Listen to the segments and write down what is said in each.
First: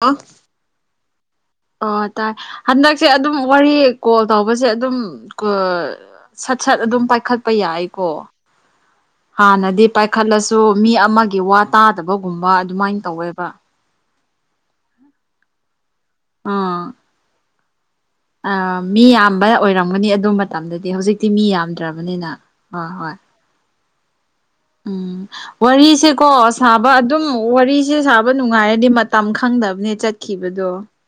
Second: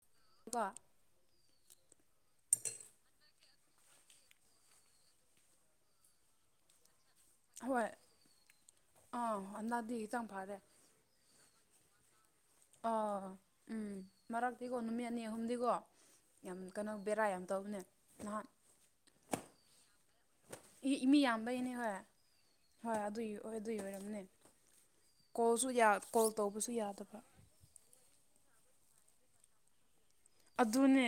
ꯑꯣ ꯋ [unintelligible] ꯑ ꯇꯥꯏ ꯍꯟꯗꯛꯁꯦ ꯑꯗꯨꯝ ꯋꯥꯔꯤ ꯀꯣꯜ ꯇꯧꯕꯁꯦ ꯑꯗꯨꯝ ꯀ ꯁꯠ ꯁꯠ ꯑꯗꯨꯝ ꯄꯥꯏꯈꯠꯄ ꯍꯣꯏ ꯌꯥꯏꯀꯣ ꯑꯥ ꯍꯥꯟꯅꯗꯤ ꯍꯟꯗꯛꯇꯤ ꯍꯛꯆꯥꯡ ꯐꯔꯦ ꯄꯥꯏꯈꯠꯂꯁꯨ ꯃꯤ ꯑꯃꯒꯤ ꯋꯥ ꯇꯥꯗꯕꯒꯨꯝꯕ ꯑ ꯑꯗꯨꯃꯥꯏꯅ ꯇꯧꯋꯦꯕ ꯎꯝ ꯃꯔꯛꯇꯤꯀꯣ ꯅꯨꯃꯤꯠ ꯑꯅꯤ ꯑꯍꯨꯝꯗꯤꯀꯣ ꯌꯥꯝ ꯀꯩꯅꯣ ꯕꯦꯔꯥ ꯌꯥꯝ ꯇꯧꯅꯦ ꯅꯍꯥꯟ ꯑ ꯃꯤ ꯌꯥꯝꯕ ꯑꯣꯏꯔꯝꯒꯅꯤ ꯑꯗꯨ ꯃꯇꯝꯗꯗꯤ ꯏ ꯍꯧꯖꯤꯛꯇꯤ ꯃꯤ ꯌꯥꯝꯕꯩꯅꯦ ꯍꯣꯏ ꯌꯥꯝꯗ꯭ꯔꯕꯅꯤꯅ ꯑ ꯍꯣꯏ ꯍꯣꯏ ꯑꯗꯨꯏ ꯑꯣꯏꯔꯝꯅꯦ ꯎꯝ ꯀꯣꯜꯁꯨ ꯋꯥꯔꯤꯁꯦꯀꯣ ꯀꯣꯜ ꯇꯧꯕꯁꯨ ꯁꯥꯕ ꯌꯥꯗꯕ ꯑꯗꯨꯝ ꯋꯥꯔꯤꯁꯦ ꯁꯥꯕ ꯅꯨꯡꯉꯥꯏꯔꯗꯤ ꯃꯇꯝ ꯈꯪꯗꯕꯅꯦ ꯆꯠ ꯈꯤꯕꯗꯣ ꯑꯗꯨꯅꯦ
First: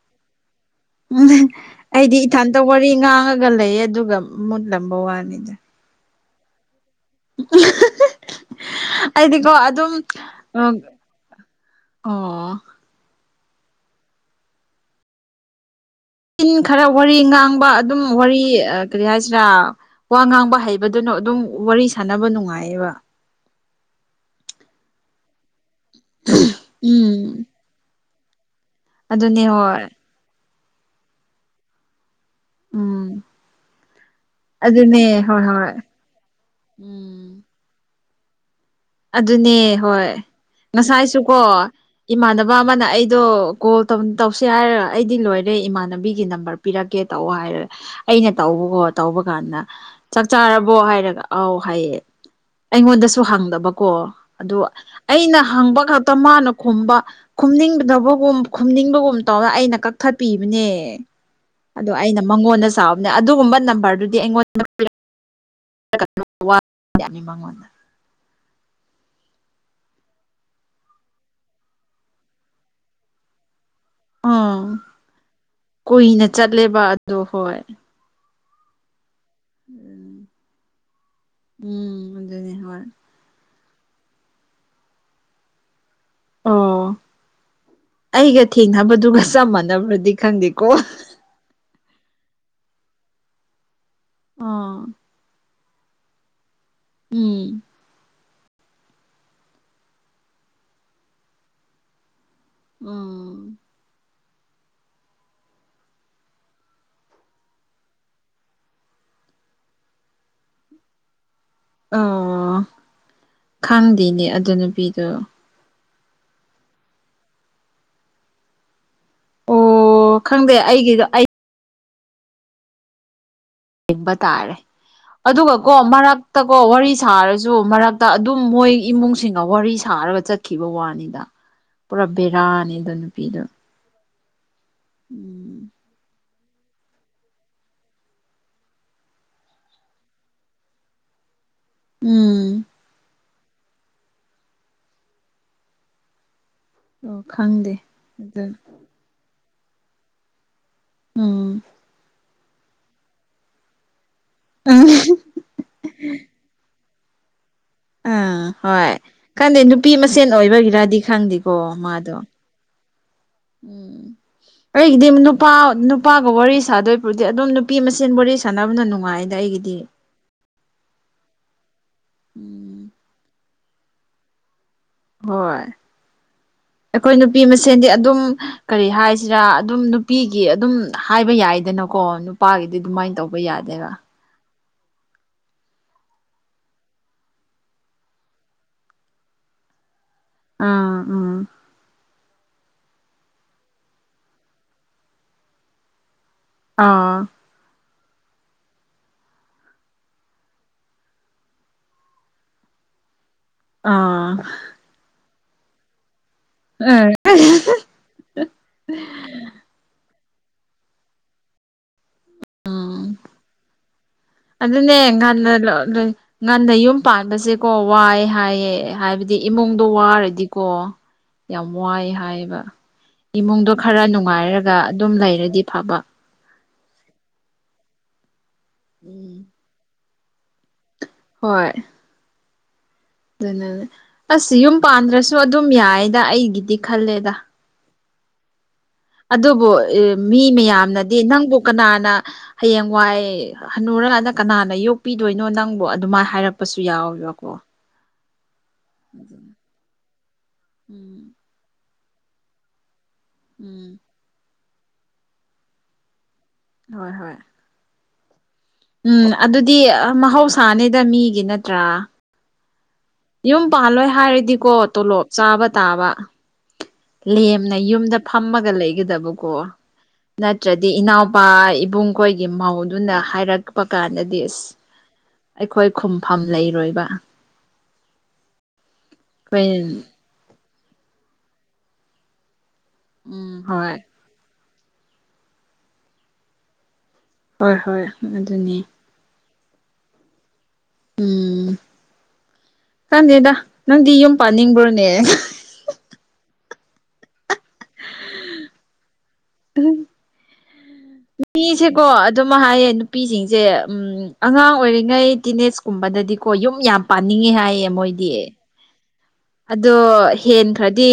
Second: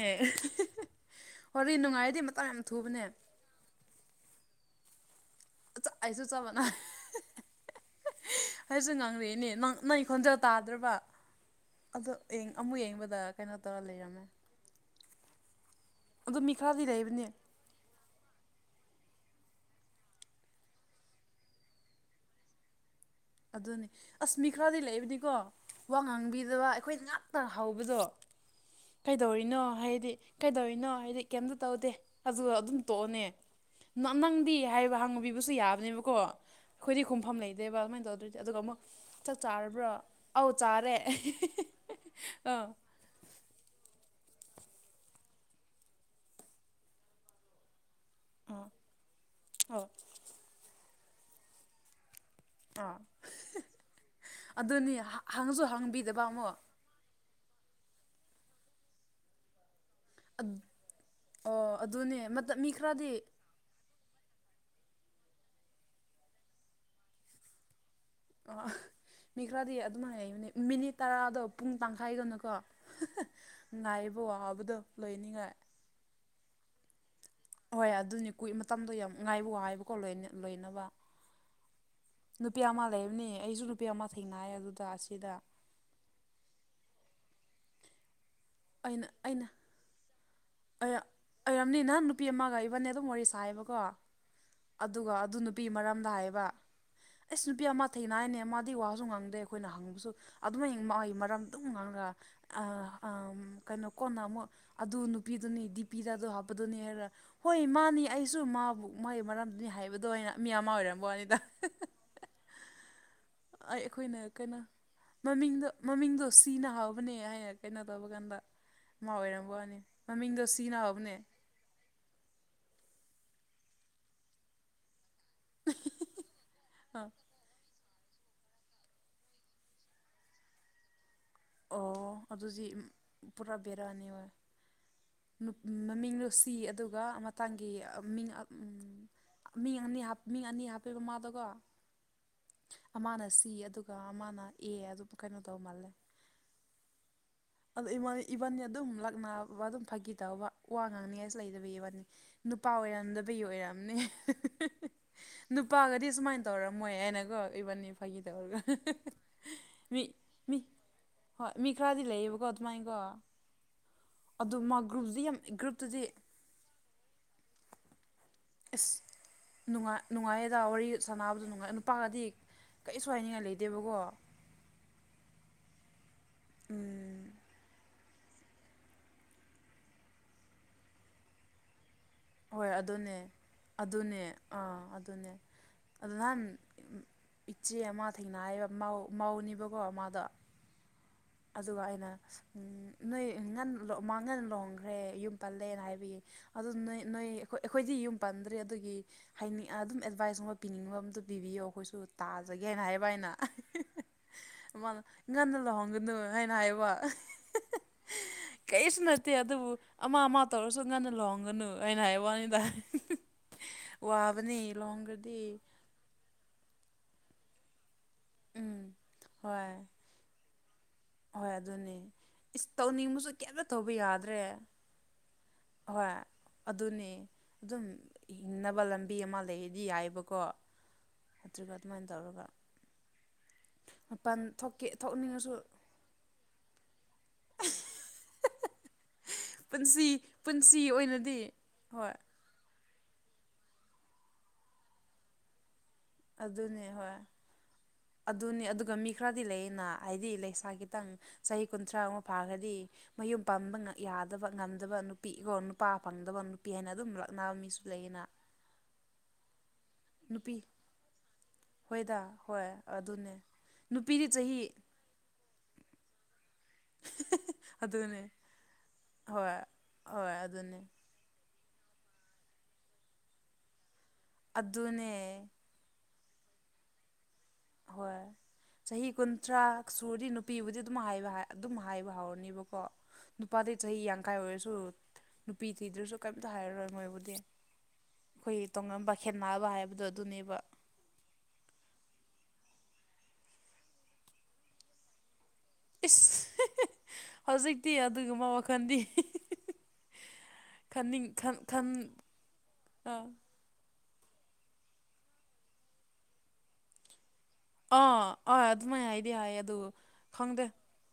ꯎꯝ ꯋꯥꯔꯤ ꯑꯩꯗꯤ ꯅꯨꯡꯉꯥꯏꯔꯗꯤ ꯃꯇꯝ ꯏꯊꯥꯟꯇ ꯌꯥꯝ ꯋꯥꯔꯤ ꯊꯨꯕꯅꯦ ꯉꯥꯡꯉ ꯒ ꯂꯩꯌꯦ ꯑꯗꯨꯒ ꯃꯨꯠꯂꯝꯕ ꯋꯥꯅꯤꯗ ꯆꯥꯏꯁꯨ ꯆꯞꯃꯅꯔꯦ ꯑꯩꯁꯨ ꯉꯥꯡꯔꯛꯏꯅꯦ ꯑꯩꯗꯤꯀꯣ ꯅꯪ ꯑꯗꯨꯝ ꯅꯩ ꯈꯣꯟꯖꯦꯜ ꯇꯥꯗ꯭ꯔꯕ ꯑꯗꯣ ꯑꯣ ꯑꯃꯨꯛ ꯌꯦꯡꯕꯗ ꯀꯩꯅꯣ ꯇꯧꯔ ꯂꯩꯔꯝꯃꯦ ꯑꯗꯣ ꯇꯤꯟ ꯃꯤ ꯈꯔꯗꯤ ꯈꯔ ꯋꯥꯔꯤ ꯂꯩꯕꯅꯦ ꯉꯥꯡꯕ ꯑꯗꯨꯝ ꯋꯥꯔꯤ ꯀꯔꯤ ꯍꯥꯏꯁꯤꯔꯥ ꯋꯥ ꯉꯥꯡꯕ ꯍꯩꯕꯗꯨꯅ ꯑꯗꯨꯝ ꯋꯥꯔꯤ ꯁꯥꯟꯅꯕ ꯅꯨꯡꯉꯥꯏꯌꯦꯕ ꯑꯗꯨꯅꯤ ꯃꯤ ꯈꯔꯗꯤ ꯂꯩꯕꯅꯤꯀꯣ ꯋꯥ ꯉꯥꯡꯕꯤꯗꯕ ꯑꯩꯈꯣꯏ ꯉꯥꯛꯇ ꯎꯝ ꯍꯧꯕꯗꯣ ꯑꯗꯨꯅꯦ ꯀꯩꯗꯧꯔꯤꯅꯣ ꯍꯣꯏ ꯍꯥꯏꯗꯤ ꯀꯩꯗꯧꯔꯤꯅꯣ ꯍꯥꯏꯗꯤ ꯀꯩꯝꯇ ꯇꯧꯗꯦ ꯑꯗꯨꯒ ꯑꯗꯨꯝ ꯎꯝ ꯇꯣꯛꯑꯅꯦ ꯅꯪꯗꯤ ꯑꯗꯨꯅꯦ ꯍꯥꯏꯕ ꯍꯣꯏ ꯍꯪꯕꯤꯕꯁꯨ ꯍꯣꯏ ꯌꯥꯕꯅꯦꯕꯀꯣ ꯑꯩꯈꯣꯏꯗꯤ ꯈꯨꯝꯐꯝ ꯎꯝ ꯂꯩ ꯗꯦꯕꯥ ꯑꯗꯨꯃꯥꯏ ꯇꯧꯗꯣꯢꯗꯤ ꯗꯨꯒ ꯑꯃꯨꯛ ꯆꯥꯛ ꯑꯗꯨꯅꯦ ꯆꯥꯔꯕ꯭ꯔꯣ ꯍꯣꯏ ꯑꯧ ꯆꯥꯔꯦ ꯉꯁꯥꯏꯁꯨꯀꯣ ꯏꯃꯥꯟꯅꯕ ꯑꯥ ꯑꯃꯅ ꯑꯩꯗꯣ ꯀꯣꯜ ꯇꯧ ꯇꯧꯁꯦ ꯍꯥꯏꯔꯒ ꯑꯩꯗꯤ ꯂꯣꯏꯔꯦ ꯏꯃꯥꯟꯅꯕꯤꯒꯤ ꯅꯝꯕꯔ ꯄꯤꯔꯛꯀꯦ ꯇꯧ ꯍꯥꯏꯔ ꯑꯩꯅ ꯑꯥ ꯇꯧꯕꯀꯣ ꯇꯧꯕ ꯀꯥꯟꯗ ꯑꯧ ꯆꯥꯛ ꯆꯥꯔꯕꯣ ꯍꯥꯏꯔꯒ ꯑꯧ ꯍꯥꯏꯌꯦ ꯑꯥ ꯑꯩꯉꯣꯟꯗꯁꯨ ꯍꯪꯗꯕꯀꯣ ꯑꯗꯨ ꯑꯗꯨꯅꯤ ꯑꯩꯅ ꯍꯪꯁꯨ ꯍꯪꯕ ꯈꯛꯇ ꯍꯪꯕꯤꯗꯕ ꯃꯥꯅ ꯑꯃꯨꯛ ꯈꯨꯝꯕ ꯈꯨꯝꯅꯤꯡꯗꯅꯕꯒꯨꯝ ꯈꯨꯝꯅꯤꯡꯕꯒꯨꯝ ꯇꯧꯔ ꯑꯩꯅ ꯀꯛ ꯊꯠꯄꯤꯕꯅꯦ ꯑꯣ ꯑꯗꯣ ꯑꯗꯨꯅꯦ ꯑꯩꯅ ꯃꯉꯣꯟꯗ ꯃꯤ ꯁꯥꯎꯕꯅꯦ ꯈꯔꯗꯤ ꯑꯗꯨꯒꯨꯝꯕ ꯅꯝꯕꯔꯗꯨꯗꯤ ꯑꯩꯉꯣꯟꯗ ꯄꯤꯔꯛ ꯃꯉꯣꯟꯗ ꯑ ꯃꯤ ꯈꯔꯗꯤ ꯑꯗꯨꯃꯥꯏꯅ ꯂꯩꯕꯅꯤ ꯃꯤꯅꯤꯠ ꯇꯔꯥꯗꯣ ꯄꯨꯡ ꯇꯥꯡꯈꯥꯏꯒꯨꯝꯅꯀꯣ ꯅꯨꯡꯉꯥꯏꯔꯤꯕꯣ ꯑꯥ ꯍꯥꯎꯕꯗꯣ ꯂꯣꯏꯅꯤꯡꯉꯥꯏ ꯀꯨꯏꯅ ꯆꯠꯂꯦꯕ ꯑꯗꯨ ꯍꯣꯏ ꯍꯣꯏ ꯑꯗꯨꯅꯤ ꯀꯨꯏ ꯃꯇꯝꯗꯣ ꯌꯥꯝ ꯉꯥꯏꯕ ꯋꯥꯌꯦꯕꯀꯣ ꯂꯣꯏꯅ ꯂꯣꯏꯅꯕ ꯎꯝ ꯑꯗꯨꯅꯤ ꯅꯨꯄꯤ ꯍꯣꯏ ꯑꯃ ꯂꯩꯕꯅꯦ ꯑꯩꯁꯨ ꯅꯨ ꯅꯨꯄꯤ ꯑꯃ ꯊꯦꯡꯅꯌꯦ ꯑꯗꯨꯗ ꯑꯁꯤꯗ ꯑ ꯑꯩꯒ ꯊꯦꯡꯅꯕꯗꯨꯒ ꯆꯞ ꯃꯥꯟꯅꯕ꯭ꯔꯗꯤ ꯈꯪꯗꯦ ꯑꯌ ꯑꯣꯏꯔꯝꯅꯤ ꯉꯍꯟ ꯅꯨꯄꯤ ꯑꯃꯒ ꯏꯕꯥꯏꯅꯤ ꯑꯗꯨꯝ ꯋꯥꯔꯤ ꯁꯥꯏꯌꯦꯕꯀꯣ ꯑꯥ ꯑꯗꯨꯒ ꯑꯗꯨ ꯅꯨ ꯅꯨꯄꯤ ꯃꯔꯝꯗ ꯍꯥꯏꯌꯦꯕ ꯑꯩꯁ ꯎꯝ ꯅꯨꯄꯤ ꯑꯃ ꯊꯦꯡꯅꯥ ꯍꯥꯏꯅꯦ ꯃꯥꯗꯤ ꯋꯥꯁꯨ ꯉꯥꯡꯗꯦ ꯑꯩꯈꯣꯏꯅ ꯍꯪꯕꯁꯨ ꯑꯗꯨꯃꯥꯏ ꯃꯥꯒꯤ ꯃꯔꯝ ꯑꯗꯨꯝ ꯉꯥꯡꯉꯒ ꯑ ꯑꯝ ꯎꯝ ꯀꯩꯅꯣ ꯀꯣꯟꯅ ꯑꯃꯨꯛ ꯑꯗꯨ ꯅꯨꯄꯤꯗꯨꯅꯤ ꯗꯤꯄꯤꯗ ꯑꯗꯨ ꯍꯥꯞꯄꯗꯨꯅꯤ ꯍꯥꯏꯔ ꯍꯣꯏ ꯃꯥꯅꯤ ꯑꯩꯁꯨ ꯃꯥꯕꯨ ꯃꯣꯏ ꯃꯔꯝꯗꯨꯅꯤ ꯍꯥꯏꯕꯗꯣ ꯑꯩꯅ ꯃꯤ ꯑꯃ ꯑꯣꯏꯔꯝꯕ ꯋꯥꯅꯤꯗ ꯑꯣ ꯑꯩ ꯑꯩꯈꯣꯏꯅ ꯈꯪꯗꯦꯅꯦ ꯑꯗꯨ ꯀꯩꯅꯣ ꯅꯨꯄꯤꯗꯣ ꯃꯃꯤꯡꯗꯨ ꯃꯃꯤꯡꯗꯣ ꯁꯤꯅ ꯍꯥꯎꯕꯅꯦ ꯍꯥꯏꯅ ꯀꯩꯅꯣ ꯇꯧꯕ ꯀꯥꯟꯗ ꯃꯥ ꯑꯣꯏꯔꯝ ꯋꯥꯅꯤ ꯑꯣ ꯃꯃꯤꯡꯗꯣ ꯈꯪꯗꯦ ꯁꯤꯅꯥ ꯑꯩꯒꯤꯗꯣ ꯍꯧꯕꯅꯦ ꯑꯩ ꯌꯦꯕ ꯇꯥꯔꯦ ꯑꯗꯨꯒ ꯀꯣ ꯃꯔꯛꯇꯀꯣ ꯋꯥꯔꯤ ꯑꯥ ꯁꯥꯔ ꯖꯨ ꯃꯔꯛꯇ ꯑꯗꯨꯝ ꯃꯣꯏ ꯏꯃꯨꯡꯁꯤꯡꯒ ꯋꯥꯔꯤ ꯁꯥꯔꯒ ꯆꯠꯈꯤꯕ ꯋꯥꯅꯤꯗ ꯄꯨꯔꯥ ꯕꯦꯔꯥꯅꯤꯗꯣ ꯅꯨꯄꯤꯗꯣ ꯕꯦꯔꯅꯤ ꯑꯣꯏ ꯎꯝ ꯃꯃꯤꯡ ꯂꯣꯁꯤ ꯑꯗꯨꯒ ꯃꯇꯥꯡꯒꯤ ꯃꯤꯡ ꯃꯤ ꯑꯅꯤ ꯃꯤ ꯑꯅꯤ ꯍꯥꯞꯄꯤꯕ ꯃꯥꯗꯨꯒ ꯎꯝ ꯑꯃꯅ ꯁꯤ ꯑꯗꯨꯒ ꯑꯃꯅ ꯑꯦ ꯑꯗꯨ ꯀꯩꯅꯣ ꯇꯧ ꯃꯥꯜꯂꯦ ꯑꯣ ꯈꯪꯒꯦ ꯑꯗꯣ ꯏꯕꯟꯅꯤ ꯑꯗꯨꯝ ꯂꯥꯛꯅꯕ ꯑꯗꯨꯝ ꯐꯥꯒꯤ ꯇꯧꯕ ꯋꯥ ꯉꯥꯡꯅꯤ ꯑꯁ ꯎꯝ ꯂꯩꯗꯕꯒꯤ ꯋꯥꯠꯅꯤ ꯅꯨꯄꯥ ꯑꯣꯏꯔꯝꯗꯕꯒꯤ ꯑꯣꯏꯔꯝꯑꯝꯅꯤ ꯅꯨꯄꯥꯒꯗꯤ ꯁꯨꯃꯥꯏꯅ ꯇꯧꯔꯝꯃꯣꯏ ꯍꯥꯏꯅꯀꯣ ꯏꯕꯟꯅꯤ ꯐ ꯑꯥ ꯇꯧꯔꯒ ꯍꯣꯏ ꯈꯪꯗꯦ ꯅꯨꯄꯤ ꯍꯣꯏ ꯃꯁꯦꯟ ꯑꯣꯏꯕꯒꯤꯔꯗꯤ ꯃꯤ ꯈꯪꯗꯦꯀꯣ ꯈꯔꯗꯤ ꯃꯥꯗꯣ ꯂꯩꯌꯦꯕ ꯗꯨꯃꯥꯏꯒꯣ ꯎꯝ ꯑꯩꯒꯤꯗꯤ ꯌꯥꯝ ꯅꯨꯄꯥ ꯒ꯭ꯔꯨꯞꯇꯗꯤ ꯅꯨꯄꯥꯒ ꯋꯥꯔꯤ ꯁꯥꯗꯣꯏꯕꯨꯗꯤ ꯑꯗꯨꯝ ꯅꯨꯄꯤ ꯃꯁꯦꯟ ꯋꯥꯔꯤ ꯁꯥꯟꯅꯕꯅ ꯑꯁ ꯅꯨꯡꯉꯥꯏꯗ ꯑꯩꯒꯤꯗꯤ ꯅꯨꯡꯉꯥꯏ ꯅꯨꯡꯉꯥꯏꯌꯦꯗ ꯋꯥꯔꯤ ꯁꯥꯟꯅꯕꯗ ꯅꯨꯡꯉꯥꯏ ꯅꯨꯄꯥꯒꯗꯤ ꯎꯝ ꯀꯔꯤꯁꯨ ꯍꯥꯏꯅꯤꯡꯉꯥꯏ ꯂꯩꯇꯦꯕꯀꯣ ꯍꯣꯏ ꯎꯝ ꯑꯩꯈꯣꯏ ꯅꯨꯄꯤ ꯃꯁꯦꯟꯗꯤ ꯑꯗꯨꯝ ꯀꯔꯤ ꯍꯥꯏꯁꯤꯔꯥ ꯑꯗꯨꯝ ꯅꯨꯄꯤꯒꯤ ꯑꯗꯨꯝ ꯍꯥꯏꯕ ꯌꯥꯏꯗꯅꯀꯣ ꯍꯣꯏ ꯅꯨꯄꯥꯒꯤꯗꯤ ꯑꯗꯨꯃꯥꯏꯅ ꯑꯗꯨꯅꯦ ꯇꯧꯕ ꯌꯥꯗꯦꯕ ꯑꯗꯨꯅꯦ ꯑꯥ ꯑꯗꯨ ꯑꯗꯨꯅꯦ ꯑꯗꯨ ꯅꯍꯥꯟ ꯏꯆꯦ ꯑꯃ ꯊꯦꯡꯅꯌ‌ꯦꯕ ꯃꯧꯅꯦꯕꯀꯣ ꯃꯥꯗꯣ ꯑꯥ ꯎꯝ ꯑꯗꯨꯒ ꯑꯩꯅ ꯅꯣꯏ ꯉꯟ ꯃꯥꯉꯟꯅ ꯂꯨꯍꯣꯡꯈ꯭ꯔꯦ ꯌꯨꯝ ꯄꯜꯂꯦꯅ ꯍꯥꯏꯕꯒꯤ ꯑꯗꯨ ꯅꯣꯏ ꯑꯥ ꯅꯣꯏ ꯑꯩꯈꯣꯏꯗꯤ ꯌꯨꯝ ꯄꯥꯟꯗ꯭ꯔꯤ ꯑꯗꯨꯒꯤ ꯍꯥꯏꯅꯤꯡ ꯑꯗꯨꯝ ꯑꯦꯗꯚꯥꯏꯁꯀꯨꯝꯕ ꯄꯤꯅꯤꯡꯕ ꯑꯝꯇ ꯄꯤꯕꯤꯌꯣ ꯑꯩꯈꯣꯏꯁꯨ ꯇꯥꯖꯒꯦ ꯍꯥꯏꯅ ꯍꯥꯏꯕ ꯑꯩꯅ ꯑꯥ ꯃꯥꯅ ꯉꯟꯅ ꯂꯨꯍꫭꯡꯒꯅꯨ ꯍꯥꯏꯅ ꯍꯥꯏꯕ ꯀꯔꯤꯁꯨ ꯅꯠꯇꯦ ꯑꯗꯨꯕꯨ ꯑꯃ ꯑꯃ ꯇꯧꯔꯁꯨ ꯉꯟꯅ ꯂꯨꯍꯣꯡꯒꯅꯨ ꯑꯩꯅ ꯍꯥꯏꯕ ꯋꯥꯅꯤ ꯎꯝ ꯎꯝ ꯋꯥꯕꯅꯤ ꯂꯨꯍꯣꯡꯒꯔꯗꯤ ꯑꯗꯨ ꯉꯟꯅ ꯌꯨꯝ ꯄꯥꯟꯕꯁꯦꯀꯣ ꯋꯥꯏ ꯍꯥꯏꯌꯦ ꯎꯝ ꯍꯥꯏꯕꯗꯤ ꯍꯣꯏ ꯏꯃꯨꯡꯗꯣ ꯋꯥꯔꯗꯤ ꯀꯣ ꯍꯣꯏ ꯌꯥꯝ ꯑꯗꯨꯅꯦ ꯋꯥꯏ ꯍꯥꯏꯕ ꯏꯁ ꯇꯧꯅꯤꯡꯕꯁꯨ ꯀꯩꯝꯇ ꯏꯃꯨꯡꯗꯣ ꯇꯧꯕ ꯈꯔ ꯌꯥꯗ꯭ꯔꯦ ꯅꯨꯡꯉꯥꯏꯔꯒ ꯑꯗꯨꯝ ꯂꯩꯔꯗꯤ ꯐꯕ ꯍꯣꯏ ꯑꯗꯨꯅꯦ ꯑꯗꯨꯝ ꯍꯤꯡꯅꯕ ꯂꯝꯕꯤ ꯎꯝ ꯑꯃ ꯂꯩꯔꯗꯤ ꯌꯥꯏꯑꯕꯀꯣ ꯅꯠꯇ꯭ꯔꯒ ꯑꯗꯨꯃꯥꯏꯅ ꯇꯧꯔꯒ ꯑꯗꯨꯅꯅꯦ ꯃꯄꯥꯟ ꯑꯁ ꯌꯨꯝ ꯊꯣꯛꯀꯦ ꯄꯥꯟꯗ꯭ꯔꯁꯨ ꯊꯣꯛꯅꯤꯡꯉꯁꯨ ꯑꯗꯨꯝ ꯌꯥꯏꯗ ꯑꯩꯒꯤꯗꯤ ꯈꯜꯂꯦꯗ [unintelligible] ꯑꯗꯨꯕꯨ ꯄꯨꯟꯁꯤ ꯃꯤ ꯄꯨꯟꯁꯤ ꯃꯌꯥꯝꯅꯗꯤ ꯑꯣꯏꯅꯗꯤ ꯅꯪꯕꯨ ꯀꯅꯥꯅ ꯍꯣꯏ ꯍꯌꯦꯡ ꯋꯥꯏ ꯍꯅꯨꯔꯀꯥꯟꯗ ꯀꯅꯥꯅ ꯌꯣꯛꯄꯤꯗꯣꯏꯅꯣ ꯅꯪꯕꯨ ꯑꯗꯨꯃꯥꯏꯅ ꯍꯥꯏꯔꯛꯄꯁꯨ ꯑꯗꯨꯅꯦ ꯍꯣꯏ ꯌꯥꯎꯋꯦꯕꯀꯣ ꯑꯗꯨꯅꯤ ꯑꯗꯨꯒ ꯃꯤ ꯈꯔꯗꯤ ꯂꯩꯌꯦꯅ ꯍꯥꯏꯗꯤ ꯂꯩꯁꯥ ꯈꯤꯇꯪ ꯎꯝ ꯆꯍꯤ ꯀꯨꯟꯊ꯭ꯔꯥ ꯑꯃ ꯐꯥꯈ꯭ꯔꯗꯤ ꯃꯌꯨꯝ ꯄꯥꯟꯕ ꯎꯝ ꯌꯥꯗꯕ ꯉꯝꯗꯕ ꯅꯨꯄꯤꯒꯣ ꯅꯨꯄꯥ ꯐꯪꯗꯕ ꯄꯤ ꯍꯥꯏꯅ ꯑꯗꯨꯝ ꯍꯣꯏ ꯍꯣꯏ ꯂꯛꯅꯕ ꯃꯤꯁꯨ ꯂꯩꯌꯦꯅ ꯎꯝ ꯑꯗꯨꯗꯤ ꯅꯨꯄꯤ ꯃꯍꯧꯁꯥꯅꯤꯗ ꯃꯤꯒꯤ ꯅꯠꯇ꯭ꯔꯥ ꯍꯣꯏ ꯍꯣꯏꯗ ꯑꯗꯨꯅꯦ ꯌꯨꯝ ꯄꯥꯜꯂꯣꯏ ꯅꯨꯄꯤꯗꯤ ꯆꯍꯤ ꯍꯥꯏꯔꯗꯤꯀꯣ ꯇꯣꯂꯣꯞ ꯆꯥꯕ ꯇꯥꯕ ꯂꯦꯝꯅ ꯌꯨꯝꯗ ꯑꯗꯨꯅꯦ ꯐꯝꯃꯒ ꯂꯩꯒꯗꯕꯀꯣ ꯍꯣꯏ ꯍꯣꯏ ꯑꯗꯨꯅꯦ ꯅꯠꯇ꯭ꯔꯗꯤ ꯏꯅꯥꯎ ꯏꯄꯥ ꯏꯕꯨꯡꯈꯣꯏꯒꯤ ꯃꯧꯗꯨꯅ ꯍꯥꯏꯔꯛꯄ ꯀꯥꯟꯗꯗꯤ ꯑꯁ ꯑꯗꯨꯅꯦ ꯑꯩꯈꯣꯏ ꯄꯥꯛ ꯈꯨꯝꯐꯝ ꯂꯩꯔꯣꯏꯕ ꯍꯣꯏ ꯆꯍꯤ ꯀꯨꯟꯊ꯭ꯔꯥ ꯑꯩꯈꯣꯏ ꯁꯨꯔꯗꯤ ꯅꯨꯞ ꯅꯨꯄꯤꯕꯨꯗꯤ ꯑꯗꯨꯝ ꯍꯥꯏꯕ ꯑꯗꯨꯝ ꯍꯥꯏꯕꯥ ꯍꯧꯔꯅꯤꯕꯀꯣ ꯎꯝ ꯅꯨꯄꯥꯗꯤ ꯍꯣꯏ ꯆꯍꯤ ꯌꯥ ꯝ ꯀꯥꯏ ꯑꯣꯏꯔꯁꯨ ꯅꯨꯄꯤ ꯊꯤꯗ꯭ꯔꯁꯨ ꯀꯩꯝꯇ ꯍꯥꯏꯔꯔꯣꯏ ꯃꯣꯏꯕꯨꯗꯤ ꯍꯣꯏ ꯍꯣꯏ ꯑꯩꯈꯣꯏ ꯑꯗꯨꯅꯤ ꯇꯣꯡꯉꯥꯟꯕ ꯈꯦꯠꯅꯕ ꯍꯥꯏꯕꯗꯣ ꯑꯗꯨꯅꯦꯕ ꯎꯝ ꯈꯪꯪꯗꯦꯗ ꯅꯪꯗꯤ ꯌꯨꯝ ꯄꯥꯟꯅꯤꯡꯕ꯭ꯔꯣꯅꯦ ꯏꯁ ꯍꯧꯖꯤꯛꯇꯤ ꯑꯗꯨꯒꯨꯝꯕ ꯋꯥꯈꯜꯗꯤ ꯈꯟꯅꯤꯡ ꯈꯟ ꯈꯟ ꯃꯤꯁꯦꯀꯣ ꯑꯗꯨꯝ ꯍꯥꯏꯌꯦ ꯑꯥ ꯅꯨꯄꯤꯁꯤꯡꯁꯦ ꯎꯝ ꯑꯉꯥꯡ ꯑꯣꯏꯔꯤꯉꯩ ꯇꯤꯅꯦꯁ ꯀꯨꯝꯕꯗꯗꯤꯀꯣ ꯌꯨꯝ ꯌꯥꯝ ꯄꯥꯅꯤꯡꯉꯦ ꯍꯥꯏ ꯑꯥ ꯃꯣꯏꯗꯤ ꯑꯥ ꯑꯗꯨꯃꯥꯏꯅ ꯍꯥꯏꯗꯤ ꯍꯥꯏꯌꯦ ꯑꯗꯨ ꯑꯗꯣ ꯈꯪꯗꯦ ꯍꯦꯟꯈ꯭ꯔꯗꯤ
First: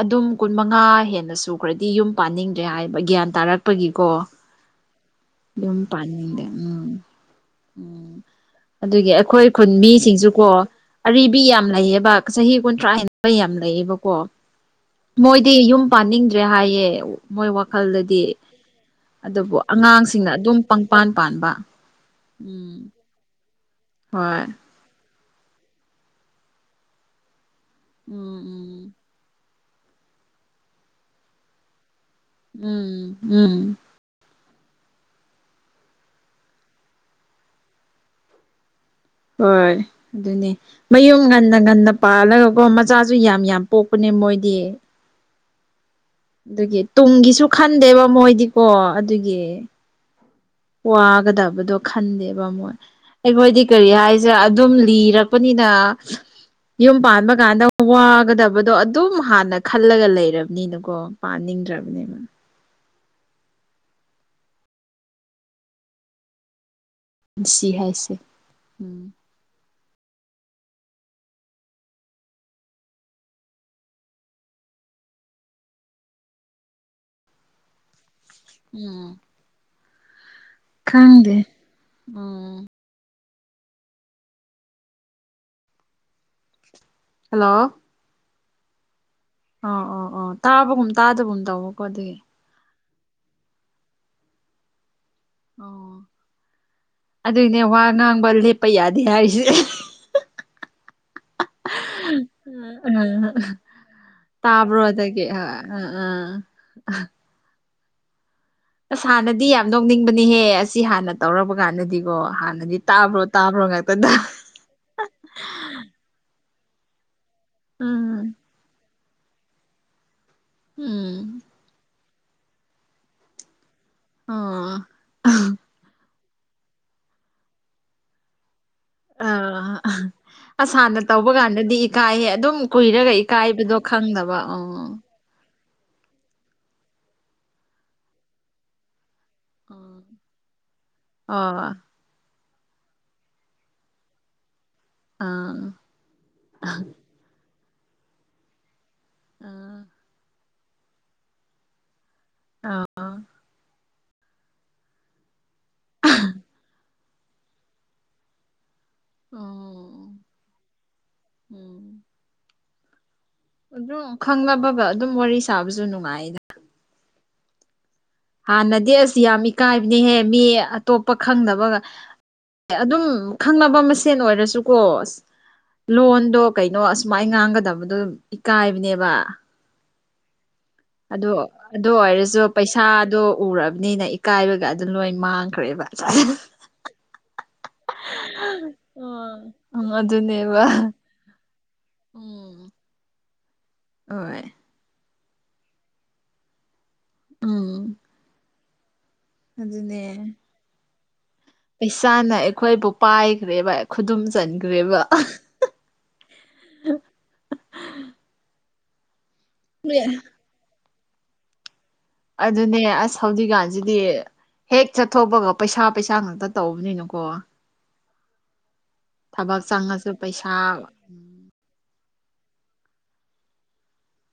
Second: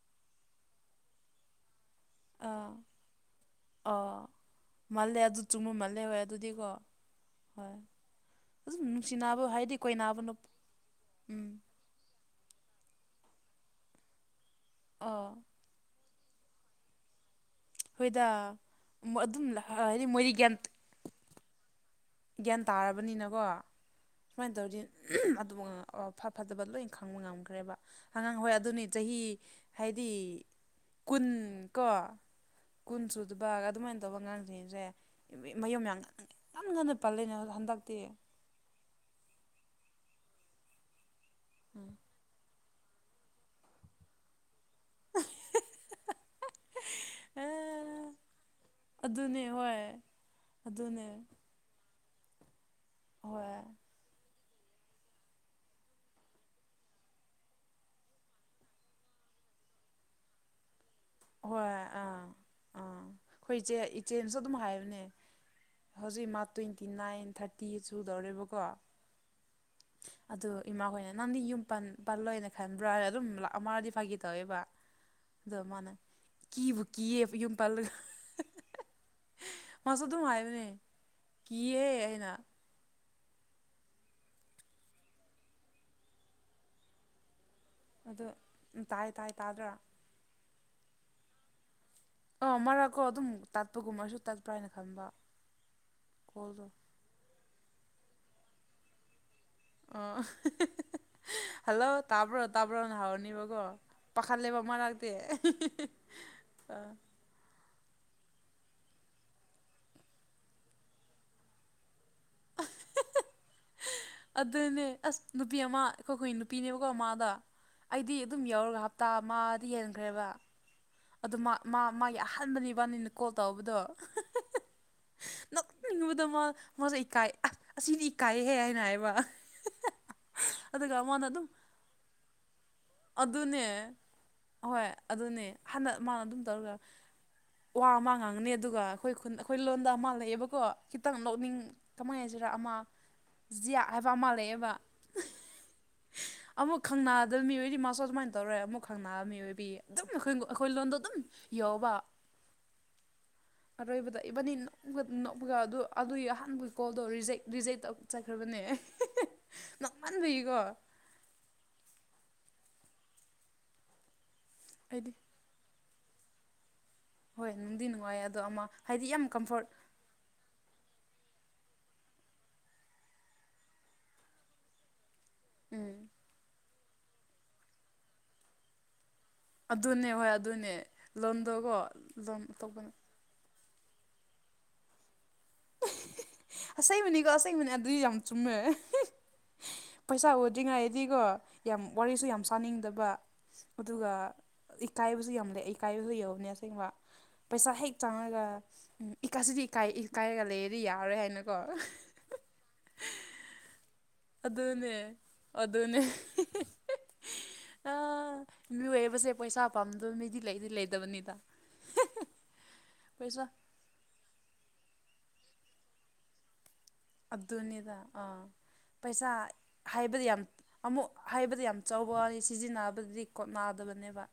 ꯑꯗꯨꯝ ꯀꯨꯟ ꯃꯉꯥ ꯍꯦꯟꯅ ꯁꯨꯈ꯭ꯔꯗꯤ ꯌꯨꯝ ꯄꯥꯅꯤꯡꯗ꯭ꯔꯦ ꯑꯥ ꯍꯥꯏꯕ ꯒ꯭ꯌꯥꯟ ꯇꯥꯔꯛꯄꯒꯤꯀꯣ ꯃꯜꯂꯦ ꯑꯗꯨ ꯆꯨꯝꯕ ꯑꯗꯨꯝ [unintelligible] ꯃꯥꯜꯂꯦ ꯍꯣꯏ ꯄꯅꯤꯗꯦ ꯑꯗꯨꯗꯤꯀꯣ ꯎꯝ ꯍꯣꯏ ꯎꯝ ꯑꯗꯨꯝ ꯑꯗꯨꯒꯤ ꯅꯨꯡꯁꯤꯅꯕ ꯑꯩꯈꯣꯏ ꯈꯨꯟ ꯍꯥꯏꯗꯤ ꯀꯣꯏꯅꯕ ꯅꯨꯞ ꯃꯤꯁꯤꯡꯁꯨꯀꯣ ꯑꯔꯤꯕꯤ ꯎꯝ ꯌꯥꯝ ꯂꯩꯌꯦꯕ ꯆꯍꯤ ꯀꯨꯟꯊ꯭ꯔꯥ ꯍꯦꯟꯕ ꯌꯥꯝ ꯂꯩꯌꯦꯕꯀꯣ ꯑꯥ ꯃꯣꯏꯗꯤ ꯌꯨꯝ ꯄꯥꯅꯤꯡꯗ꯭ꯔꯦ ꯍꯥꯏꯌꯦ ꯃꯣꯏ ꯋꯥꯈꯜꯗꯗꯤ ꯍꯣꯏꯗ ꯑꯗꯨꯝ ꯑꯗꯨꯕꯨ ꯍꯥꯏꯗꯤ ꯑꯉꯥꯡꯁꯤꯡꯅ ꯃꯣꯏꯗꯤ ꯒ꯭ꯌꯥꯟ ꯑꯗꯨꯝ ꯄꯪꯄꯥꯟ ꯄꯥꯟꯕ ꯒ꯭ꯌꯥꯟ ꯎꯝ ꯇꯥꯔꯕꯅꯤꯅꯀꯣ ꯍꯣꯏ ꯁꯨꯃꯥꯏꯅ ꯇꯧ ꯑꯗꯨ ꯐꯕ ꯐꯠꯇꯕ a ng ꯂꯣꯏ ꯈꯪꯕ ꯉꯝꯈ꯭ꯔꯦꯕ ꯑꯉꯥꯡ ꯎꯝ ꯍꯣꯏ ꯑꯗꯨꯅꯤ ꯎꯝ ꯇꯧ ꯇ ꯡꯡ ꯆꯍꯤ ꯍꯥꯏꯗꯤ ꯀꯨꯟ ꯀꯣ ꯎꯝ ꯎꯝ ꯀꯨꯟꯁꯨꯗꯕ ꯥꯑꯗꯨ ꯃꯥꯏ ꯑꯇꯧꯕ ꯑꯉꯥꯡꯁꯤꯡꯁꯦ ꯃꯌꯨꯝ ꯌꯥꯝ ꯉꯟꯅ ꯉꯟꯅ ꯄꯜꯂꯤꯅꯦ ꯑ ꯍꯟꯗꯛꯇꯤ ꯍꯣꯏ ꯑꯗꯨꯅꯦ ꯃꯌꯨꯝ ꯉꯟꯅ ꯎꯝ ꯉꯟꯅ ꯄꯥꯜꯂꯒꯀꯣ ꯆꯆꯥꯁꯨ ꯌꯥꯝ ꯌꯥꯝ ꯄꯣꯛꯄꯅꯦ ꯃꯣꯏꯗꯤ ꯑꯗꯨꯒꯤ ꯇꯨꯡꯒꯤꯁꯨ ꯈꯟꯗꯦꯕ ꯑꯦ ꯃꯣꯏꯗꯤꯀꯣ ꯑꯗꯨꯒꯤ ꯑꯗꯨꯅꯦ ꯍꯣꯏ ꯑꯗꯨꯅꯦ ꯋꯥꯒꯗꯕꯗꯣ ꯈꯟꯗꯦꯕ ꯃꯣꯏ ꯑꯩꯈꯣꯏꯗꯤ ꯍꯣꯏ ꯀꯔꯤ ꯍꯥꯏ ꯁꯤ ꯑꯗꯨꯝ ꯂꯤꯔꯛꯄꯅꯤꯅ ꯌꯨꯝ ꯄꯥꯟꯕ ꯀꯥꯟꯗ ꯋꯥꯒꯗꯕꯗꯣ ꯑꯗꯨꯝ ꯍꯥꯟꯅ ꯈꯜꯂꯒ ꯂꯩꯔꯕꯅꯤꯅꯀꯣ ꯍꯣꯏ ꯑꯥ ꯄꯥꯅꯤꯡꯗ꯭ꯔꯕꯅꯦꯕ ꯑꯥ ꯑꯩꯈꯣꯏ ꯏꯆꯦ ꯏꯆꯦꯁꯨ ꯑꯗꯨꯝ ꯍꯥꯏꯕꯅꯦ ꯍꯧꯖꯤꯛ ꯃꯥ ꯇ꯭ꯋꯦꯟꯇꯤ ꯅꯥꯏꯟ ꯊꯥꯔꯇꯤ ꯄꯨꯟꯁꯤ ꯍꯥꯏꯁꯦ ꯆꯨꯗꯧꯔꯦꯕꯀꯣ ꯎꯝ [unintelligible] ꯑꯗꯨ ꯏꯃꯥꯈꯣꯏꯅ ꯅꯪꯗꯤ ꯌꯨꯝ ꯄꯜꯂꯣꯏꯅ ꯈꯟꯕ꯭ꯔꯥꯅ ꯑꯗꯨꯝ ꯂꯥꯛꯑꯝꯃꯔꯗꯤ ꯐꯥꯒꯤ ꯇꯧꯋꯦꯕ ꯑꯗꯨ ꯃꯥꯅ ꯀꯤꯕꯨ ꯀꯤꯌꯦ ꯌꯨꯝ ꯄꯜꯂ ꯎꯝ ꯃꯥꯁꯨ ꯑꯗꯨꯝ ꯍꯥꯏꯕꯅꯦ ꯈꯪꯗꯦ ꯀꯤꯌꯦ ꯍꯥꯢꯅ ꯎꯝ ꯍꯜꯂꯣ ꯑꯗꯣ ꯇꯥꯏ ꯇꯥꯏ ꯇꯥꯗ꯭ꯔꯥ ꯑꯣ ꯑꯣ ꯑꯣ ꯇꯥꯕꯒꯨꯝ ꯇꯥꯗꯕꯨꯝ ꯇꯧꯕꯀꯣ ꯑꯗꯨꯒꯤ ꯑꯥ ꯃꯔꯛꯀꯣ ꯑꯗꯨꯝ ꯇꯠꯄꯒꯨꯝꯕꯁꯨ ꯇꯠꯄ꯭ꯔꯥ ꯍꯥꯏꯅ ꯈꯟꯕ ꯑꯣ ꯀꯣꯜꯗꯣ ꯑꯗꯨꯏꯅꯦ ꯋꯥ ꯉꯥꯡꯕ ꯂꯦꯞꯄ ꯌꯥꯗꯦ ꯍꯥꯏꯔꯤꯁꯦ ꯑꯣ [inaudible] ꯍꯜꯂꯣ ꯇꯥꯕ꯭ꯔꯣ ꯇꯥꯕ꯭ꯔꯣꯅ ꯍꯥꯎꯔꯅꯦꯕꯀꯣ ꯄꯥꯈꯠꯂꯦꯕ ꯇꯥꯕ꯭ꯔꯣ ꯃꯔꯥꯛꯇꯤ ꯑꯗꯒꯤ ꯑꯥ ꯑꯥ ꯑꯥ ꯑꯥ ꯑꯁ ꯍꯥꯟꯅꯗꯤ ꯌꯥꯝ ꯅꯣꯛꯅꯤꯡꯕꯅꯤꯍꯦ ꯑꯁꯤ ꯍꯥꯟꯅ ꯇꯧꯔꯕ ꯀꯥꯟꯗꯗꯤ ꯀꯣ ꯍꯥꯟꯅꯗꯤ ꯇꯥꯕ꯭ꯔꯣ ꯇꯥꯕ꯭ꯔꯣ ꯉꯥꯛꯇꯗ ꯑꯗꯨꯅꯦ ꯑꯁ ꯅꯨꯄꯤ ꯑꯃ ꯑꯩꯈꯣꯏꯈꯣꯢ ꯅꯨꯄꯤꯅꯦꯕꯀꯣ ꯃꯥꯗꯣ ꯑꯩꯗꯤ ꯎꯝ ꯑꯗꯨꯝ ꯌꯥꯎꯔꯒ ꯍꯥ ꯇꯥ ꯃꯗꯤ ꯍꯦꯟꯈ꯭ꯔꯦꯕ ꯎꯝ ꯑꯗꯨ ꯃꯥ ꯃꯥ ꯃꯥꯒꯤ ꯑꯍꯥꯟꯕꯅꯤꯅ ꯀꯣꯜ ꯇꯧꯕꯗꯣ ꯑꯥ ꯅꯛꯅꯤꯡꯉꯨꯕꯗ ꯃꯥ ꯃꯥꯁꯦ ꯏꯀꯥꯏ ꯑꯁ ꯑꯁꯤꯅꯤ ꯏꯀꯥꯏꯍꯦ ꯍꯥꯏꯅ ꯍꯥꯏꯕ ꯑꯥ ꯑꯁ ꯑꯗꯨꯒ ꯍꯥꯟꯅ ꯃꯥꯅ ꯇꯧꯕ ꯑꯗꯨꯝ ꯀꯥꯟꯗꯗꯤ ꯏꯀꯥꯏꯍꯦ ꯑꯗꯨꯝ ꯀꯨꯏꯔꯒ ꯑꯗꯨꯅꯦ ꯏꯀꯥꯏꯕꯗꯣ ꯈꯪꯗꯕ ꯑꯣ ꯍꯣꯏ ꯑꯗꯨꯅꯦ ꯍꯟꯗ ꯃꯥꯅ ꯑꯗꯨꯝ ꯇꯧꯔꯒ ꯋꯥ ꯑꯃ ꯉꯥꯡꯉꯅꯤ ꯑꯗꯨꯒ ꯑꯩꯈꯣꯏ ꯈꯨꯟ ꯑꯩꯈꯣꯏ ꯂꯣꯟꯗ ꯑꯃ ꯂꯩꯑꯦꯕꯀꯣ ꯈꯤꯇꯪ ꯅꯣꯛꯅꯤꯡ ꯑꯣ ꯀꯃꯥꯏꯅ ꯍꯥꯏꯁꯤꯔꯥ ꯑꯃ ꯖꯤꯌꯥ ꯍꯥꯏꯕ ꯑꯃ ꯂꯩꯑꯦꯕ ꯑꯥ ꯑꯃꯨꯛ ꯈꯪꯅꯗꯕ ꯃꯤ ꯑꯣꯢꯗꯤ ꯃꯥꯁꯨ ꯑꯗꯨꯃꯥꯏꯅ ꯇꯧꯔꯦ ꯑꯃꯨꯛ ꯈꯪꯅꯕ ꯃꯤ ꯑꯣꯏꯕꯒꯤ ꯑꯥ ꯑꯗꯨꯝ ꯑꯩꯈꯣꯏ ꯑꯩꯈꯣꯏ ꯂꯣꯟꯗꯣ ꯑꯗꯨꯝ ꯌꯥꯎꯕ ꯑꯥ ꯑꯥ ꯑꯔꯣꯏꯕꯗ ꯏꯕꯅꯤ ꯅꯒ [inaudible] ꯑꯗꯨ ꯑꯗꯨꯒꯤ ꯑꯍꯥꯟꯕꯒꯤ ꯀꯣꯜ ꯑꯗꯣ ꯔꯤ ꯔꯤꯖꯦꯛ ꯇꯧ ꯆꯠꯈ꯭ꯔꯕꯅꯦ ꯑꯣ ꯅꯣꯛꯃꯟꯕꯒꯤꯀꯣ ꯑꯗꯨꯝ ꯈꯪꯅꯕꯒ ꯑꯗꯨꯝ ꯑꯩꯗꯤ ꯋꯥꯔꯤ ꯁꯥꯕꯁꯨ ꯅꯨꯡꯉꯥꯏꯗ ꯍꯣꯏ ꯅꯨꯡꯗꯤ ꯅꯨꯡꯉꯥꯏꯌꯦ ꯑꯗꯨ ꯍꯥꯟꯅꯗꯤ ꯑꯁ ꯌꯥꯝ ꯏꯀꯥꯏꯕꯅꯦꯍꯦ ꯃꯤ ꯑꯇꯣꯞꯄ ꯈꯪꯗꯕꯒ ꯑꯗꯨꯝ ꯈꯪꯅꯕ ꯃꯁꯦꯟ ꯑꯣꯏꯔꯁꯨꯀꯣ ꯎꯝ ꯂꯣꯟꯗꯣ ꯀꯩꯅꯣ ꯑꯁꯨꯃꯥꯏ ꯉꯥꯡꯒꯗꯕꯗꯣ ꯏꯀꯥꯏꯕꯅꯦꯕ ꯑꯗꯨꯅꯦ ꯍꯣꯏ ꯑꯗꯨꯅꯦ ꯑꯗꯣ ꯂꯣꯟꯗꯣꯀꯣ ꯑꯗꯨ ꯑꯣꯏꯔꯁꯨ ꯂꯣꯟ ꯑꯇꯣꯞꯄꯅ ꯄꯩꯁꯥꯗꯣ ꯎꯔꯕꯅꯤꯅ ꯏꯀꯥꯏꯕꯒ ꯑꯗꯨ ꯂꯣꯏ ꯃꯥꯡ ꯑꯁꯦꯕꯅꯤꯀꯣ ꯑꯁꯦꯡꯕꯅꯤ ꯑꯗꯨꯗꯤ ꯌꯥꯝ ꯆꯨꯝꯃꯦ ꯎꯝ ꯄꯩꯁꯥ ꯑꯗꯨꯅꯦꯕ ꯎꯗ꯭ꯔꯤꯉꯩꯗꯤꯀꯣ ꯌꯥꯝ ꯋꯥꯔꯤꯁꯨ ꯌꯥꯝ ꯎꯝ ꯁꯥꯅꯤꯡꯗꯕ ꯑꯗꯨꯒ ꯍꯣꯏ ꯏꯀꯥꯏꯕꯁꯨ ꯌꯥꯝ ꯂꯩꯌꯦ ꯏꯀꯥꯏꯕꯁꯨ ꯌꯧꯕꯅꯦ ꯑꯁꯦꯡꯕ ꯄꯩꯁꯥ ꯍꯦꯛ ꯎꯝ ꯆꯪꯉꯒ ꯎꯝ ꯏꯀꯥꯏꯁꯤꯗꯤ ꯏꯀꯥꯏ ꯑꯗꯨꯅꯦ ꯏꯀꯥꯏꯔꯒ ꯂꯩꯔꯗꯤ ꯌꯥꯔꯣꯏ ꯍꯥꯏꯅ ꯄꯩꯁꯥꯅ ꯑꯩꯈꯣꯏꯕꯨ ꯄꯥꯏꯈ꯭ꯔꯦꯕ ꯈꯨꯗꯨꯝ ꯑꯗꯨꯅꯦ ꯆꯟꯈ꯭ꯔꯦꯕ ꯑꯗꯨꯅꯦ ꯍꯦ ꯍꯦ ꯍꯦ ꯍꯍ ꯑꯥ ꯃꯤꯑꯣꯏꯕꯁꯦ ꯄꯩꯁꯥ ꯄꯥꯝꯗꯕ ꯃꯤꯗꯤ ꯂꯩꯗꯤ ꯂꯩꯇꯕꯅꯤꯗ ꯑꯗꯨꯅꯦ ꯑꯁ ꯄꯩꯁꯥ ꯍꯧꯖꯤꯛꯀꯥꯟꯁꯤꯗꯤ ꯍꯦꯛ ꯆꯠꯊꯣꯛꯄꯒ ꯄꯩꯁꯥ ꯄꯩꯁꯥ ꯉꯥꯛꯇ ꯇꯧꯕꯅꯤꯅ ꯑꯗꯨꯅꯤꯗ ꯑꯥ ꯄꯩꯁꯥ ꯊꯕꯛ ꯆꯪꯉꯁꯨ ꯍꯥꯏꯕꯗꯤ ꯌꯥꯝ ꯄꯩꯁꯥ ꯑꯃꯨꯛ ꯍꯥꯏꯕꯗꯤ ꯌꯥꯝ ꯆꯥꯎꯕ ꯋꯥꯅꯤ ꯁꯤꯖꯤꯟꯅꯕꯗꯗꯤ ꯀꯣꯠꯅꯗꯕꯅꯦꯕ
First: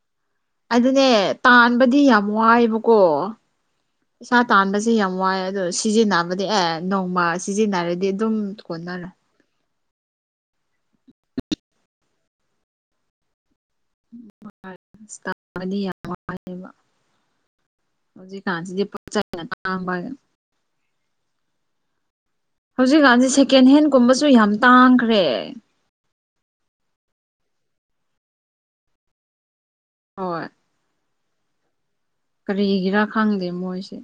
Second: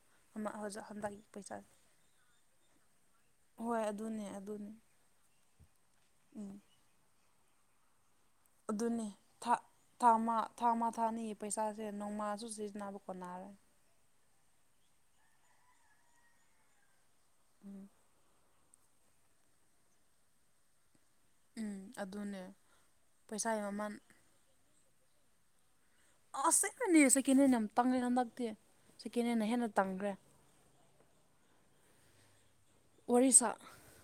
ꯑꯗꯨꯅꯦ ꯇꯥꯟꯕꯗꯤ ꯌꯥꯝ ꯋꯥꯏꯕꯀꯣ ꯍꯣꯏ ꯑꯗꯨꯅꯦ ꯄꯩꯁꯥ ꯑꯗꯨꯅꯦ ꯇꯥꯟꯕꯁꯦ ꯌꯥꯝ ꯋꯥꯏ ꯑꯗꯣ ꯁꯤꯖꯤꯟꯅꯕꯗꯤ ꯎꯝ ꯑꯦ ꯅꯣꯡꯃ ꯁꯤꯖꯤꯟꯅꯔꯗꯤ ꯑꯗꯨꯝ ꯑꯗꯨꯅꯤ ꯀꯣꯟꯅꯔꯅꯤ ꯊꯥ ꯊꯥꯃꯥ ꯊꯥꯃꯥ ꯊꯥꯅꯤ ꯄꯩꯁꯥꯁꯦ ꯅꯣꯡꯃꯥꯁꯨ ꯁꯤꯖꯤꯟꯅꯕ ꯈꯣꯟꯅꯔꯣꯏ [unintelligible] ꯇꯥꯟꯕꯗꯤ ꯌꯥꯝ ꯋꯥꯏꯌꯦꯕ ꯍꯧꯖꯤꯛ [unintelligible] ꯎꯝ ꯑꯗꯨꯅꯦ ꯍꯧꯖꯤꯛꯀꯥꯟꯁꯤ ꯄꯩꯁꯥꯒꯤ ꯁꯦꯀꯦꯟ ꯃꯃꯜ ꯍꯦꯟꯒꯨꯝꯕꯁꯨ ꯌꯥꯝ ꯇꯥꯡꯈ꯭ꯔꯦ ꯑꯁꯦꯡꯒ꯭ꯔꯦꯅꯦ ꯁꯦꯀꯦꯟ ꯍꯦꯟ ꯌꯥꯝ ꯇꯥꯡꯉꯦ ꯍꯟꯗꯛꯇꯤ ꯁꯦꯀꯦꯟ ꯍꯦꯟꯅ ꯍꯦꯟꯅ ꯇꯥꯡꯒ꯭ꯔꯦ ꯍꯣꯏ ꯀꯔꯤꯒꯤꯔꯥ ꯋꯥꯔꯤ ꯈꯪꯗꯦ ꯁꯥ ꯃꯣꯏꯁꯦ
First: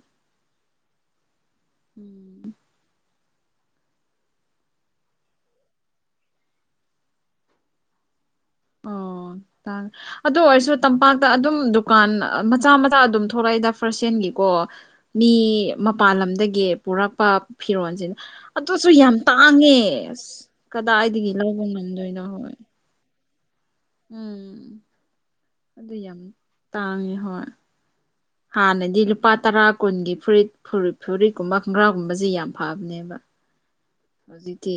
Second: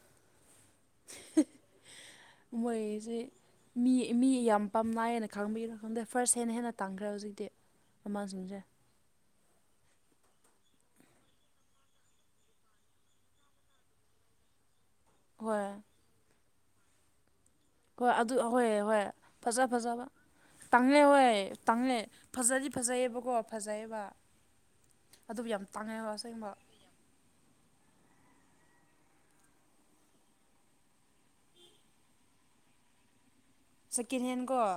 ꯎꯝ ꯃꯣꯏꯒꯤꯁꯤ ꯃꯤ ꯃꯤ ꯌꯥꯝ ꯄꯥꯝꯅꯥꯏꯌꯦꯅ ꯈꯪꯕꯒꯤꯔꯥ ꯈꯪꯗꯦ ꯐꯥꯔꯁ ꯍꯦꯟꯅ ꯍꯦꯟꯅ ꯇꯥꯡꯈ꯭ꯔꯦ ꯍꯧꯖꯤꯛꯇꯤ ꯃꯃꯜꯁꯤꯡꯁꯦ ꯑꯣ ꯇꯥꯡ ꯑꯗꯨ ꯑꯣꯏꯔꯁꯨ ꯇꯝꯄꯥꯛꯇ ꯑꯗꯨꯝ ꯗꯨꯀꯥꯟ ꯑ ꯃꯆꯥ ꯃꯆꯥ ꯑꯗꯨꯝ ꯊꯣꯛꯂꯛꯏꯗ ꯐꯥꯔꯁ ꯍꯦꯟꯒꯤꯀꯣ ꯃꯤ ꯍꯣꯏ ꯃꯄꯥꯟ ꯂꯝꯗꯒꯤ ꯄꯨꯔꯛꯄ ꯍꯣꯏ ꯐꯤꯔꯣꯟꯁꯤꯅ ꯑꯗꯨ ꯍꯣꯏ ꯑꯗꯨꯁꯨ ꯍꯣꯏ ꯌꯥꯝ ꯐꯖ ꯇꯥꯡꯉꯦ ꯐꯖꯕ ꯑꯁ ꯇꯥꯡꯉꯦ ꯀꯗꯥꯏꯗꯒꯤ ꯍꯣꯏ ꯂꯧꯕ ꯇꯥꯡꯉꯦ ꯉꯝꯗꯣꯏꯅꯣ ꯍꯣꯏ ꯐꯖꯗꯤ ꯐꯖꯩꯌꯦꯕꯀꯣ ꯐꯖꯩꯌꯦꯕ ꯎꯝ ꯑꯗꯨꯕꯨ ꯌꯥꯝ ꯇꯥꯡꯉꯦꯀꯣ ꯑꯁꯦꯡꯕ ꯇꯥꯡꯉꯤ ꯍꯣꯏ ꯍꯥꯟꯅꯗꯤ ꯂꯨꯄꯥ ꯇꯔꯥ ꯀꯨꯟꯒꯤ ꯐꯨꯔꯤꯠ ꯐꯨꯔꯤꯠ ꯐꯨꯔꯤꯠꯀꯨꯝꯕ ꯈꯣꯡꯒ꯭ꯔꯥꯒꯨꯝꯕꯁꯤ ꯌꯥꯝ ꯐꯕꯅꯦꯕ ꯁꯦꯀꯦꯟ ꯍꯧꯖꯤꯛꯇꯤ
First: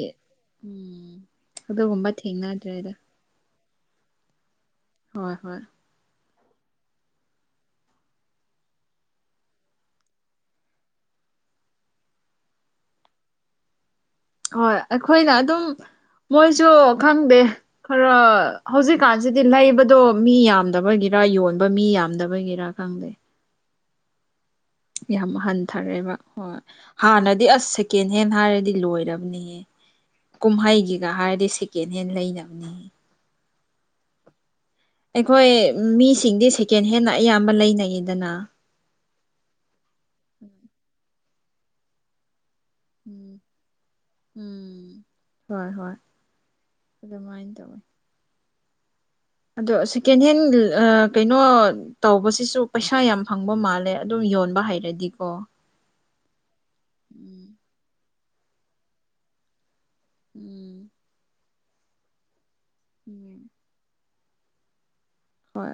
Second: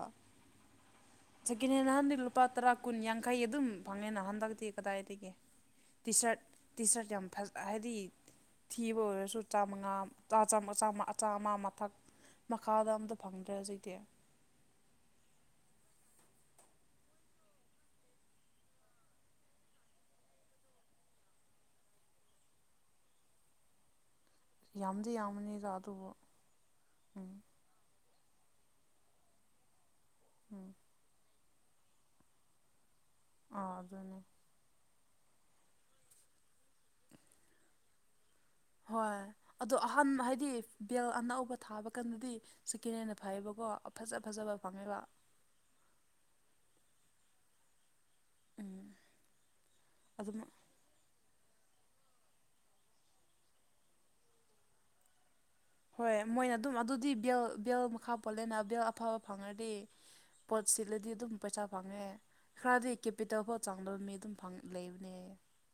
ꯎꯝ ꯁꯦꯀꯦꯟꯍꯦꯟ ꯑꯗꯨꯒꯨꯝꯕ ꯅꯥꯍꯥꯟꯗꯤ ꯂꯨꯄꯥ ꯇꯔꯥ ꯊꯦꯡꯅꯗ꯭ꯔꯦꯗ ꯀꯨꯟ ꯌꯥꯡꯈꯩ ꯑꯗꯨꯝ ꯐꯪꯉꯦꯅ ꯍꯟꯗꯛꯇꯤ ꯀꯗꯥꯏꯗꯒꯤ ꯍꯣꯏ ꯍꯣꯏ ꯇꯤ ꯁꯥꯔꯠ ꯇꯤ ꯁꯥꯔꯠ ꯌꯥꯝ ꯐꯖ ꯍꯥꯏꯗꯤ ꯊꯤꯕ ꯑꯣꯏꯔꯁꯨ ꯆꯥꯝꯃꯉꯥ ꯆꯥꯝꯃ ꯆꯥꯝꯃ ꯑꯆꯥꯃꯥ ꯃꯊꯛ ꯃꯈꯥꯗ ꯑꯝꯇ ꯐꯪꯗ꯭ꯔꯦ ꯍꯧꯖꯤꯛꯇꯤ ꯍꯣꯏ ꯑꯩꯈꯣꯏꯅ ꯑꯗꯨꯝ ꯃꯣꯏꯁꯨ ꯈꯪꯗꯦ ꯈꯔ ꯍꯧꯖꯤꯛꯀꯥꯟꯁꯤꯗꯤ ꯂꯩꯕꯗꯣ ꯃꯤ ꯌꯥꯝꯗꯕꯒꯤꯔ ꯌꯣꯟꯕ ꯃꯤ ꯌꯥꯝꯗꯕꯒꯤ ꯔꯥ ꯈꯪꯗꯦ ꯌꯥꯝꯗꯤ ꯌꯥꯝ ꯌꯥꯝꯕꯅꯤꯗ ꯑꯗꯨꯕꯨ ꯍꯟꯊꯔꯦꯕ ꯍꯣꯏ ꯎꯝ ꯍꯥꯟꯅꯗꯤ ꯑꯁ ꯁꯦꯛ ꯀꯦꯟꯍꯦꯟ ꯍꯥꯏꯔꯗꯤ ꯂꯣꯏꯔꯕꯅꯤꯍꯦ ꯎꯝ ꯀꯨꯝꯍꯩꯒꯤ ꯅ ꯍꯥꯏꯔꯗꯤ ꯁꯦꯀꯦꯟꯍꯦꯟ ꯂꯩꯅꯕꯅꯤ ꯑꯥ ꯑꯗꯨꯅꯦ ꯑꯩꯈꯣꯏ ꯃꯤꯁꯤꯡꯗꯤ ꯁꯦꯀꯦꯟꯍꯦꯟꯅ ꯑꯌꯥꯝꯕ ꯂꯩꯅꯩꯌꯦꯗꯅ ꯍꯣꯏ ꯑꯗꯣ ꯑꯍꯥꯟ ꯍꯥꯏꯗꯤ ꯕꯦꯜ ꯑꯅꯧꯕ ꯊꯥꯕ ꯀꯥꯟꯗꯗꯤ ꯁꯦꯀꯦꯟꯍꯦꯟꯅ ꯎꯝ ꯐꯩꯕꯀꯣ ꯐꯖ ꯐꯖꯕ ꯐꯪꯉꯦꯕ ꯎꯝ ꯍꯣꯏ ꯍꯣꯏ ꯑꯗꯨꯃꯥꯏꯅ ꯇꯧꯋꯤ ꯎꯝ ꯑꯗꯣ ꯁꯦꯀꯦꯟ ꯑꯗꯨꯝ ꯍꯦꯟ ꯑꯥ ꯀꯩꯅꯣ ꯇꯧꯕꯁꯤꯁꯨ ꯄꯩꯁꯥ ꯌꯥꯝ ꯐꯪꯕ ꯃꯥꯜꯂꯦ ꯑꯗꯨꯝ ꯌꯣꯟꯕ ꯍꯩꯔꯗꯤꯀꯣ ꯍꯣꯏ ꯃꯣꯏꯅ ꯑꯗꯨꯝ ꯑꯗꯨꯗꯤ ꯕꯦꯜ ꯎꯝ ꯕꯦꯜ ꯃꯈꯥ ꯄꯣꯜꯂꯦꯅ ꯕꯦꯜ ꯑꯐꯕ ꯐꯪꯉꯗꯤ ꯄꯣꯠ ꯎꯝ ꯁꯤꯠꯂꯗꯤ ꯑꯗꯨꯝ ꯄꯩꯁꯥ ꯐꯪꯉꯦ ꯈꯔꯗꯤ ꯀꯦꯄꯤꯇꯦꯜ ꯎꯝ ꯄꯣꯠ ꯆꯥꯡꯗꯝ ꯃꯤ ꯑꯗꯨꯝ ꯐꯪ ꯂꯩꯕꯅꯦꯍꯦ ꯍꯣꯏ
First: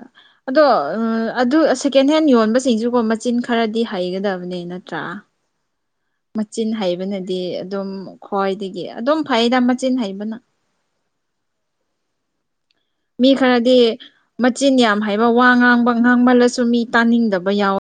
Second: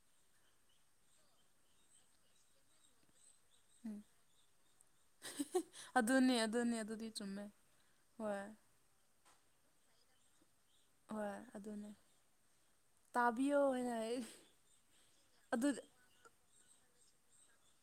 ꯑꯗꯣ ꯑꯗꯨ ꯁꯦꯀꯦꯟꯍꯦꯟ ꯌꯣꯟꯕꯁꯤꯡꯁꯨꯀꯣ ꯃꯥ꯫ ꯃꯆꯤꯟ ꯈꯔꯗꯤ ꯎꯝ ꯍꯩꯒꯗꯕꯅꯦ ꯅꯠꯇ꯭ꯔꯥ꯫ ꯑꯗꯨꯅꯦ ꯃꯆꯤꯟ ꯑꯗꯨꯅꯦ ꯑꯗꯨꯗꯤ ꯍꯩꯕꯅꯗꯤ ꯆꯨꯝꯃꯦ ꯑꯗꯨꯝ ꯍꯣꯏ ꯈ꯭ꯋꯥꯏꯗꯒꯤ ꯑꯗꯨꯝ ꯐꯩꯗ ꯃꯆꯤꯟ ꯍꯩꯕꯅ꯫ ꯍꯣꯏ ꯑꯗꯨꯅꯦ꯫ ꯃꯤ ꯇꯥꯕꯤꯌꯣ ꯈꯔꯗꯤ ꯍꯥꯏꯅ ꯃꯆꯤꯟ ꯌꯥꯝ ꯍꯩꯕ ꯋꯥ ꯑꯗꯨ ꯉꯥꯡꯕ ꯉꯥꯡꯃꯜꯂꯁꯨ ꯃꯤ ꯇꯥꯅꯤꯡꯗꯕ ꯌꯥꯎꯋꯦ꯫